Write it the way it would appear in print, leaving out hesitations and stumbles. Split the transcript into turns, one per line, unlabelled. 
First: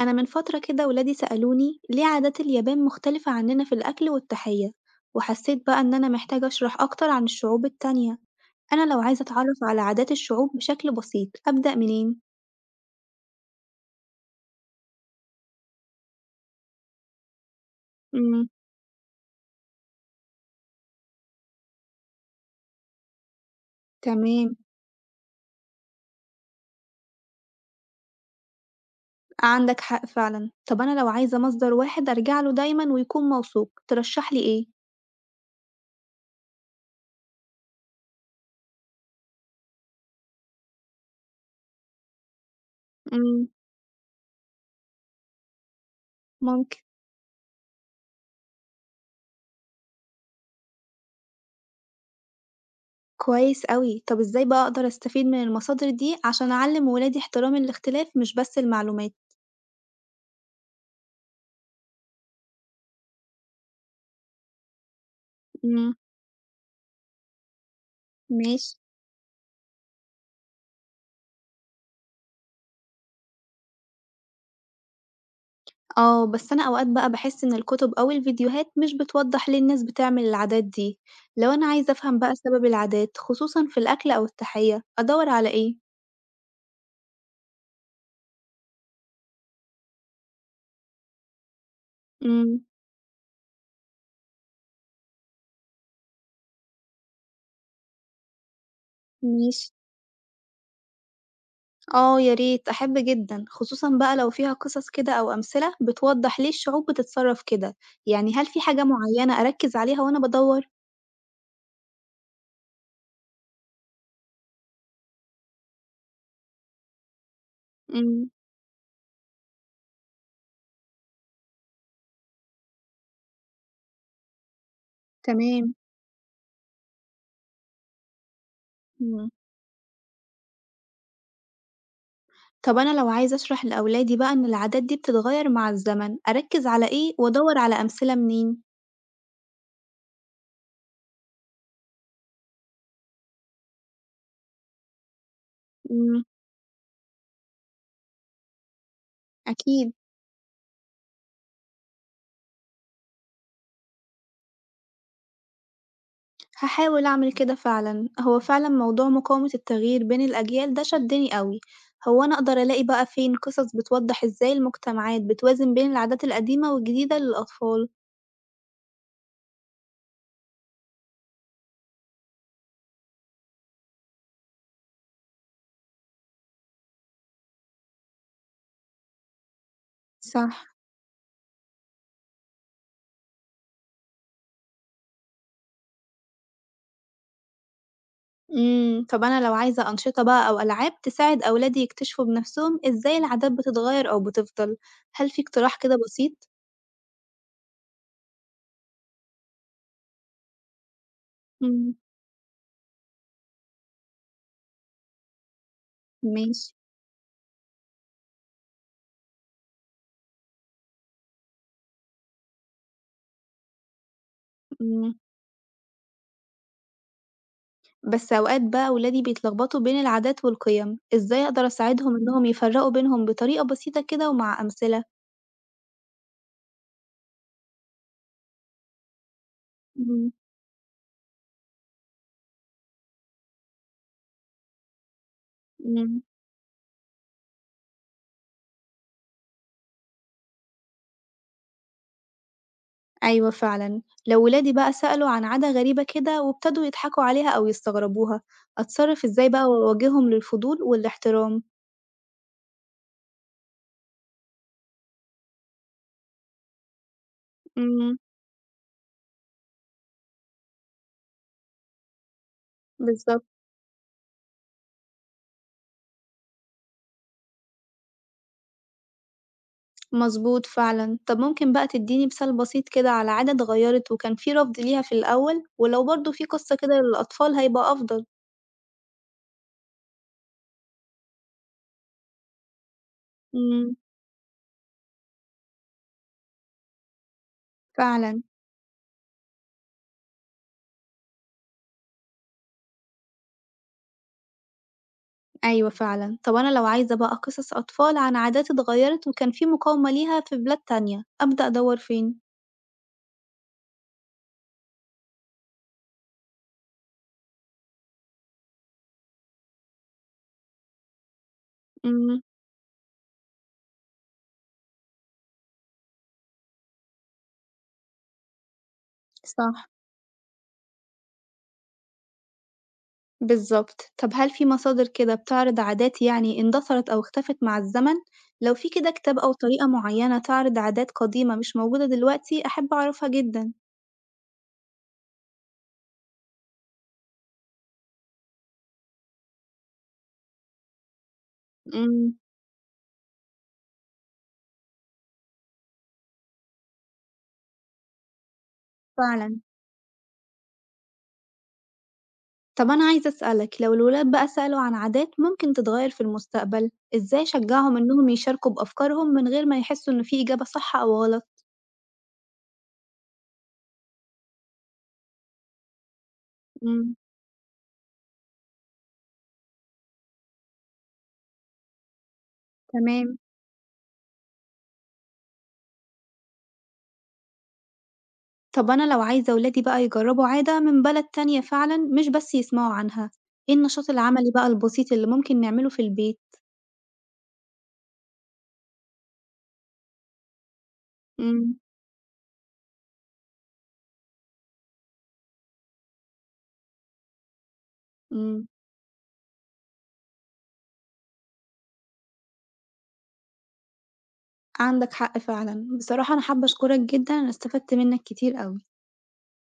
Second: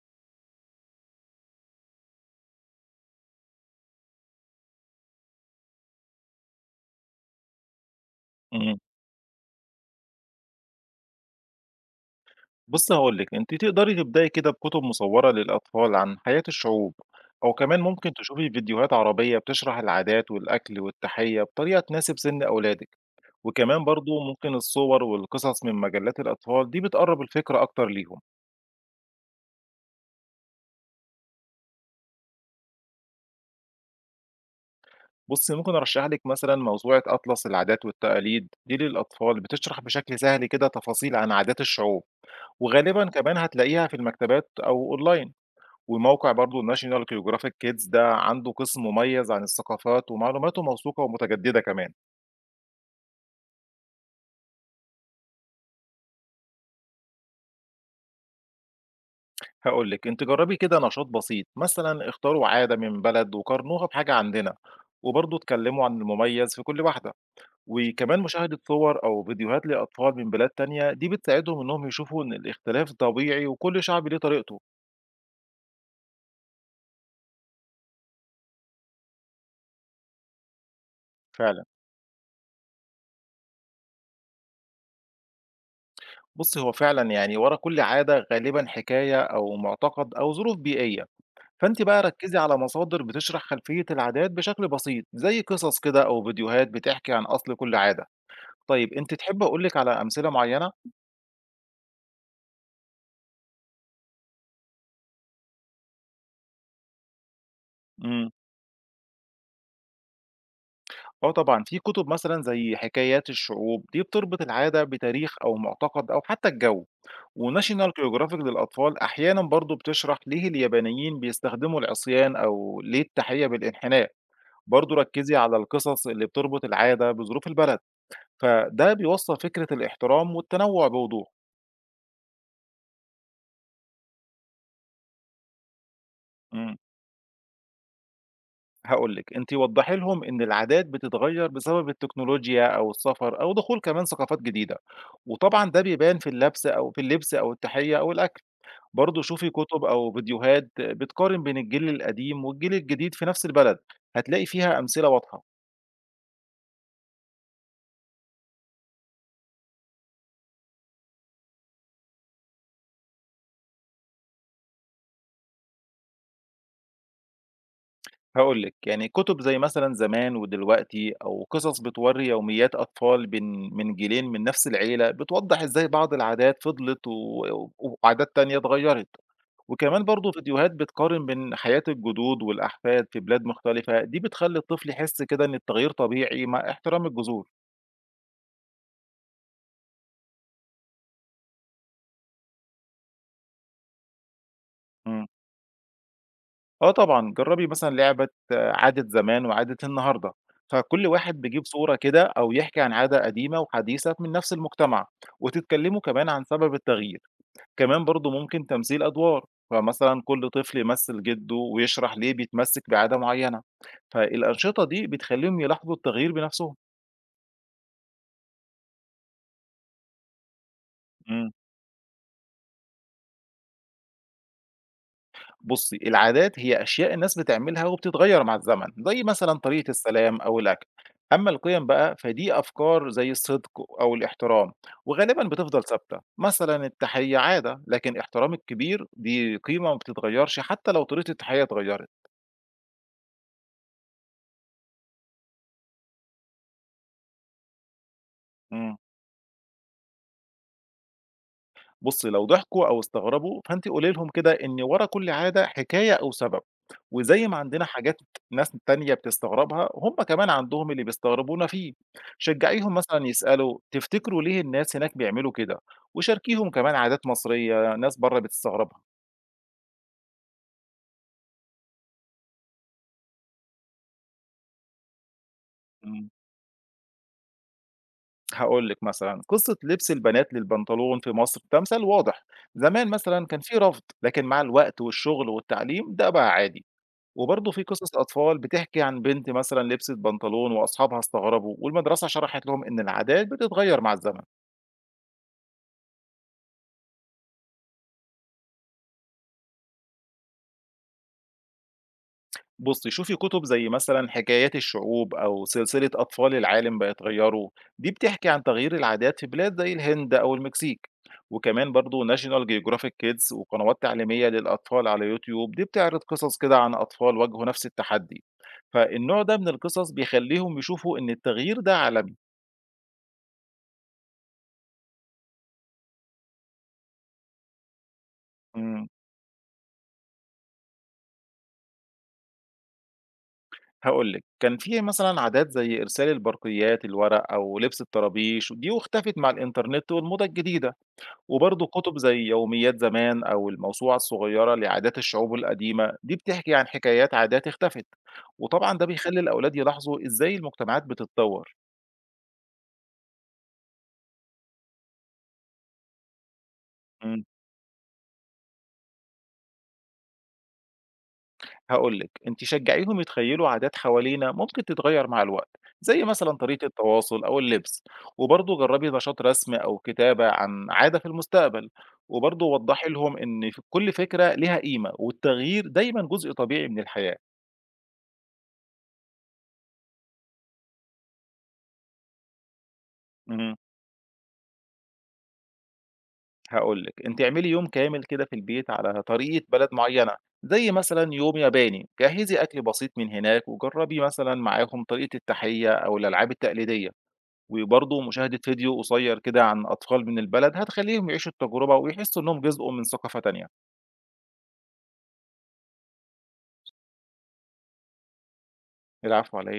أنا من فترة كده ولادي سألوني ليه عادات اليابان مختلفة عننا في الأكل والتحية. وحسيت بقى إن أنا محتاجة أشرح أكتر عن الشعوب التانية.
إمم.
أنا لو عايزة أتعرف على عادات الشعوب بشكل بسيط أبدأ منين؟
بُصّي هاقول لِك، أنتِ تقدري تبدئي كده بكُتب مصوّرة للأطفال عن حياة الشعوب، أو كمان ممكن
مم.
تشوفي فيديوهات عربية بتشرح العادات والأكل والتحية بطريقة تناسب سِن أولادِك، وكمان برضه ممكن
تمام،
الصور والقصص من مجلات الأطفال دي بتقرّب الفكرة أكتر ليهم.
عندك حق فعلا. طب أنا لو عايزة مصدر واحد أرجعله دايما ويكون موثوق ترشحلي إيه؟
بُصّي ممكن أرشّح لِك مثلًا موسوعة أطلس العادات والتقاليد دي للأطفال، بتشرح بشكل سهل كده تفاصيل عن عادات الشعوب، وغالبًا كمان
مم.
هتلاقيها في المكتبات أو أونلاين. وموقع برضه
ممكن.
National Geographic Kids ده عنده قسم مميز عن الثقافات ومعلوماته موثوقة ومتجددة كمان.
كويس أوي. طب إزاي بقى أقدر أستفيد من المصادر دي عشان أعلم ولادي احترام الاختلاف مش بس المعلومات؟
هقول لك انت جربي كده نشاط بسيط مثلا اختاروا عادة من بلد وقارنوها بحاجة عندنا، وبرضه اتكلموا عن
مم.
المميز في كل واحدة. وكمان مشاهدة
ماشي.
صور أو فيديوهات لأطفال من بلاد تانية دي بتساعدهم إنهم يشوفوا إن الاختلاف طبيعي وكل شعب ليه طريقته.
آه، بس أنا أوقات بقى باحس إن الكتب أو الفيديوهات مش بتوضّح ليه الناس بتعمل العادات دي. لو
فعلا.
أنا عايزة أفهم بقى سبب العادات خصوصًا في الأكل أو التحية، أدوّر على إيه؟
بصي هو فعلا يعني ورا كل عادة غالبا حكاية أو معتقد أو ظروف بيئية، فأنتِ بقى ركّزي على
إمم.
مصادر بتشرح خلفية العادات بشكل بسيط، زي قصص كده أو فيديوهات بتحكي عن أصل كل عادة. طيب أنتِ تحبّي أقول
ماشي.
لِك على أمثلة معيّنة؟
آه يا ريت، أحب جدًا، خصوصًا بقى لو فيها قصص كده أو أمثلة بتوضّح ليه الشعوب بتتصرّف كده.
إمم.
يعني هل في حاجة معيّنة أركّز عليها وأنا بادوّر؟
آه طبعًا، في كُتب مثلًا زي حكايات الشعوب، دي بتربط العادة بتاريخ أو معتقد أو حتى الجو. وNational
إمم.
Geographic للأطفال أحيانًا برضه بتشرح ليه اليابانيين بيستخدموا العصيان أو ليه التحية بالانحناء. برضه ركّزي على
تمام.
القصص اللي بتربط العادة بظروف البلد، فده
إمم.
بيوصّل فكرة الاحترام والتنوُّع بوضوح.
طب أنا لو عايزة أشرح لأولادي بقى إن العادات دي بتتغيّر مع الزمن، أركّز
إمم.
على إيه وأدوّر على أمثلة منين؟
هاقول لِك، أنتِ وضّحي لهم إن العادات بتتغيّر بسبب التكنولوجيا أو السفر أو دخول كمان ثقافات جديدة، وطبعًا ده بيبان
إمم.
في اللبس أو التحية أو الأكل، برضه شوفي كُتب
أكيد.
أو فيديوهات بتقارن بين الجيل القديم والجيل الجديد في نفس البلد، هتلاقي فيها أمثلة واضحة.
هاحاول أعمل كده فعلًا. هو فعلًا موضوع مقاومة التغيير بين الأجيال ده شدني أوي. هو أنا أقدر ألاقي بقى فين قصص بتوضح إزاي المجتمعات بتوازن بين العادات القديمة والجديدة للأطفال؟
هاقول لِك، يعني كُتب زي مثلًا زمان ودلوقتي أو قصص بتورّي يوميات أطفال بين من جيلين من نفس العيلة، بتوضّح إزاي بعض العادات فضلت و و- وعادات تانية اتغيّرت، وكمان برضه
صح.
فيديوهات بتقارن بين حياة الجدود والأحفاد في بلاد مختلفة، دي بتخلّي الطفل يحس كده إن التغيير طبيعي مع احترام الجذور.
امم. طب أنا لو عايزة أنشطة بقى أو ألعاب تساعد أولادي يكتشفوا بنفسهم إزاي العادات بتتغير أو بتفضل،
إمم.
هل في اقتراح كده بسيط؟
آه طبعًا، جرّبي مثلًا لعبة عادة زمان وعادة النهارده، فكل واحد بيجيب
امم.
صورة كده أو يحكي عن عادة قديمة وحديثة من نفس المجتمع، وتتكلموا كمان عن
ماشي.
سبب التغيير، كمان برضه ممكن تمثيل أدوار، فمثلًا كل طفل يمثل جده ويشرح ليه بيتمسك بعادة معينة، فالأنشطة دي
امم،
بتخلّيهم يلاحظوا التغيير بنفسهم.
بس أوقات بقى ولادي بيتلخبطوا بين العادات والقيم. إزاي
إمم.
أقدر أساعدهم إنهم يفرقوا بينهم بطريقة بسيطة كده ومع أمثلة؟
بُصّي، العادات هي أشياء الناس بتعملها وبتتغيّر مع الزمن، زي مثلًا طريقة
إمم.
السلام أو الأكل. أمّا القيم بقى فدي أفكار زي الصدق أو الاحترام، وغالبًا بتفضل ثابتة.
إمم.
مثلًا التحية عادة، لكن احترام الكبير دي قيمة ما بتتغيّرش حتى لو طريقة التحية اتغيّرت.
أيوه فعلًا. لو ولادي بقى سألوا عن عادة غريبة كده وابتدوا يضحكوا عليها أو يستغربوها،
إمم.
أتصرف إزاي بقى وأواجههم للفضول والاحترام؟
بُصّي، لو ضحكوا أو استغربوا، فأنتِ قولي لهم كده إن ورا كل عادة حكاية أو سبب، وزي ما عندنا
إمم.
حاجات ناس تانية بتستغربها، هم كمان عندهم اللي بيستغربونا فيه. شجعيهم مثلًا
بالضبط.
يسألوا تفتكروا ليه الناس هناك بيعملوا كده؟ وشاركيهم كمان عادات مصرية ناس برّه بتستغربها.
مضبوط فعلًا. طب ممكن بقى تدّيني مثال بسيط كده على عادة اتغيرت وكان في رفض ليها في الأول، ولو
إمم،
برضه في قصة كده للأطفال هيبقى أفضل.
هاقول لِك مثلًا قصة لبس البنات للبنطلون في مصر ده مثال واضح، زمان مثلًا كان في
إمم.
رفض، لكن مع الوقت والشغل والتعليم ده بقى عادي. وبرضه في قصص
فعلًا.
أطفال بتحكي عن بنت مثلًا لبست بنطلون وأصحابها استغربوا، والمدرسة شرحت لهم إن العادات بتتغير مع الزمن.
أيوه فعلًا. طب أنا لو عايزة بقى قصص أطفال عن عادات اتغيرت وكان في مقاومة ليها في بلاد تانية، أبدأ أدوّر فين؟
بُصي، شوفي كتب زي مثلًا حكايات الشعوب أو سلسلة أطفال العالم بيتغيروا، دي بتحكي عن تغيير العادات في بلاد زي الهند أو المكسيك. وكمان برضه
إمم.
National Geographic Kids وقنوات تعليمية للأطفال على يوتيوب، دي بتعرض قصص كده عن أطفال واجهوا نفس التحدي. فالنوع ده من
صح.
القصص بيخليهم يشوفوا إن التغيير ده عالمي.
بالضبط. طب هل في مصادر كده بتعرض عادات يعني اندثرت أو اختفت مع الزمن؟ لو في
إمم.
كده كتاب أو طريقة معينة تعرض عادات قديمة مش موجودة دلوقتي أحب أعرفها جدًا.
هاقول لِك، كان في مثلًا عادات زي إرسال البرقيات الورق أو لبس الطرابيش، دي واختفت مع الإنترنت والموضة الجديدة، وبرضه كتب
إمم.
زي يوميات زمان أو الموسوعة الصغيرة لعادات الشعوب القديمة، دي بتحكي عن حكايات عادات اختفت، وطبعًا ده بيخلّي
فعلًا.
الأولاد يلاحظوا إزاي المجتمعات بتتطور.
طب أنا عايزة أسألك، لو الولاد بقى سألوا عن عادات ممكن تتغير في المستقبل، إزاي
إمم.
أشجعهم إنهم يشاركوا بأفكارهم من غير ما يحسوا إن في إجابة صح أو غلط؟
هاقول لِك، أنتِ شجّعيهم يتخيّلوا عادات حوالينا ممكن تتغيّر مع الوقت، زي مثلًا طريقة
إمم.
التواصل أو اللبس، وبرضه جرّبي نشاط رسم أو كتابة عن عادة في المستقبل، وبرضه وضّحي لهم
تمام.
إن ف كل فكرة ليها قيمة، والتغيير دايمًا جزء طبيعي من الحياة.
طب أنا لو عايزة ولادي بقى يجربوا عادة من بلد تانية فعلًا مش بس يسمعوا عنها،
اهم،
إيه النشاط العملي بقى البسيط اللي ممكن نعمله في البيت؟
هاقول لِك، أنتِ اعملي يوم كامل كده في البيت على طريقة بلد معيّنة، زي مثلًا يوم
إمم.
ياباني، جهّزي أكل بسيط من هناك، وجرّبي مثلًا معاهم طريقة التحيّة أو الألعاب التقليدية. وبرضه مشاهدة
إمم.
فيديو قصير كده عن أطفال من البلد هتخلّيهم يعيشوا التجربة ويحسّوا إنّهم جزء من ثقافة تانية.
عندك حق فعلًا. بصراحة أنا حابة أشكرك جدًا، أنا استفدت منّك كتير أوي.
العفو على إيه؟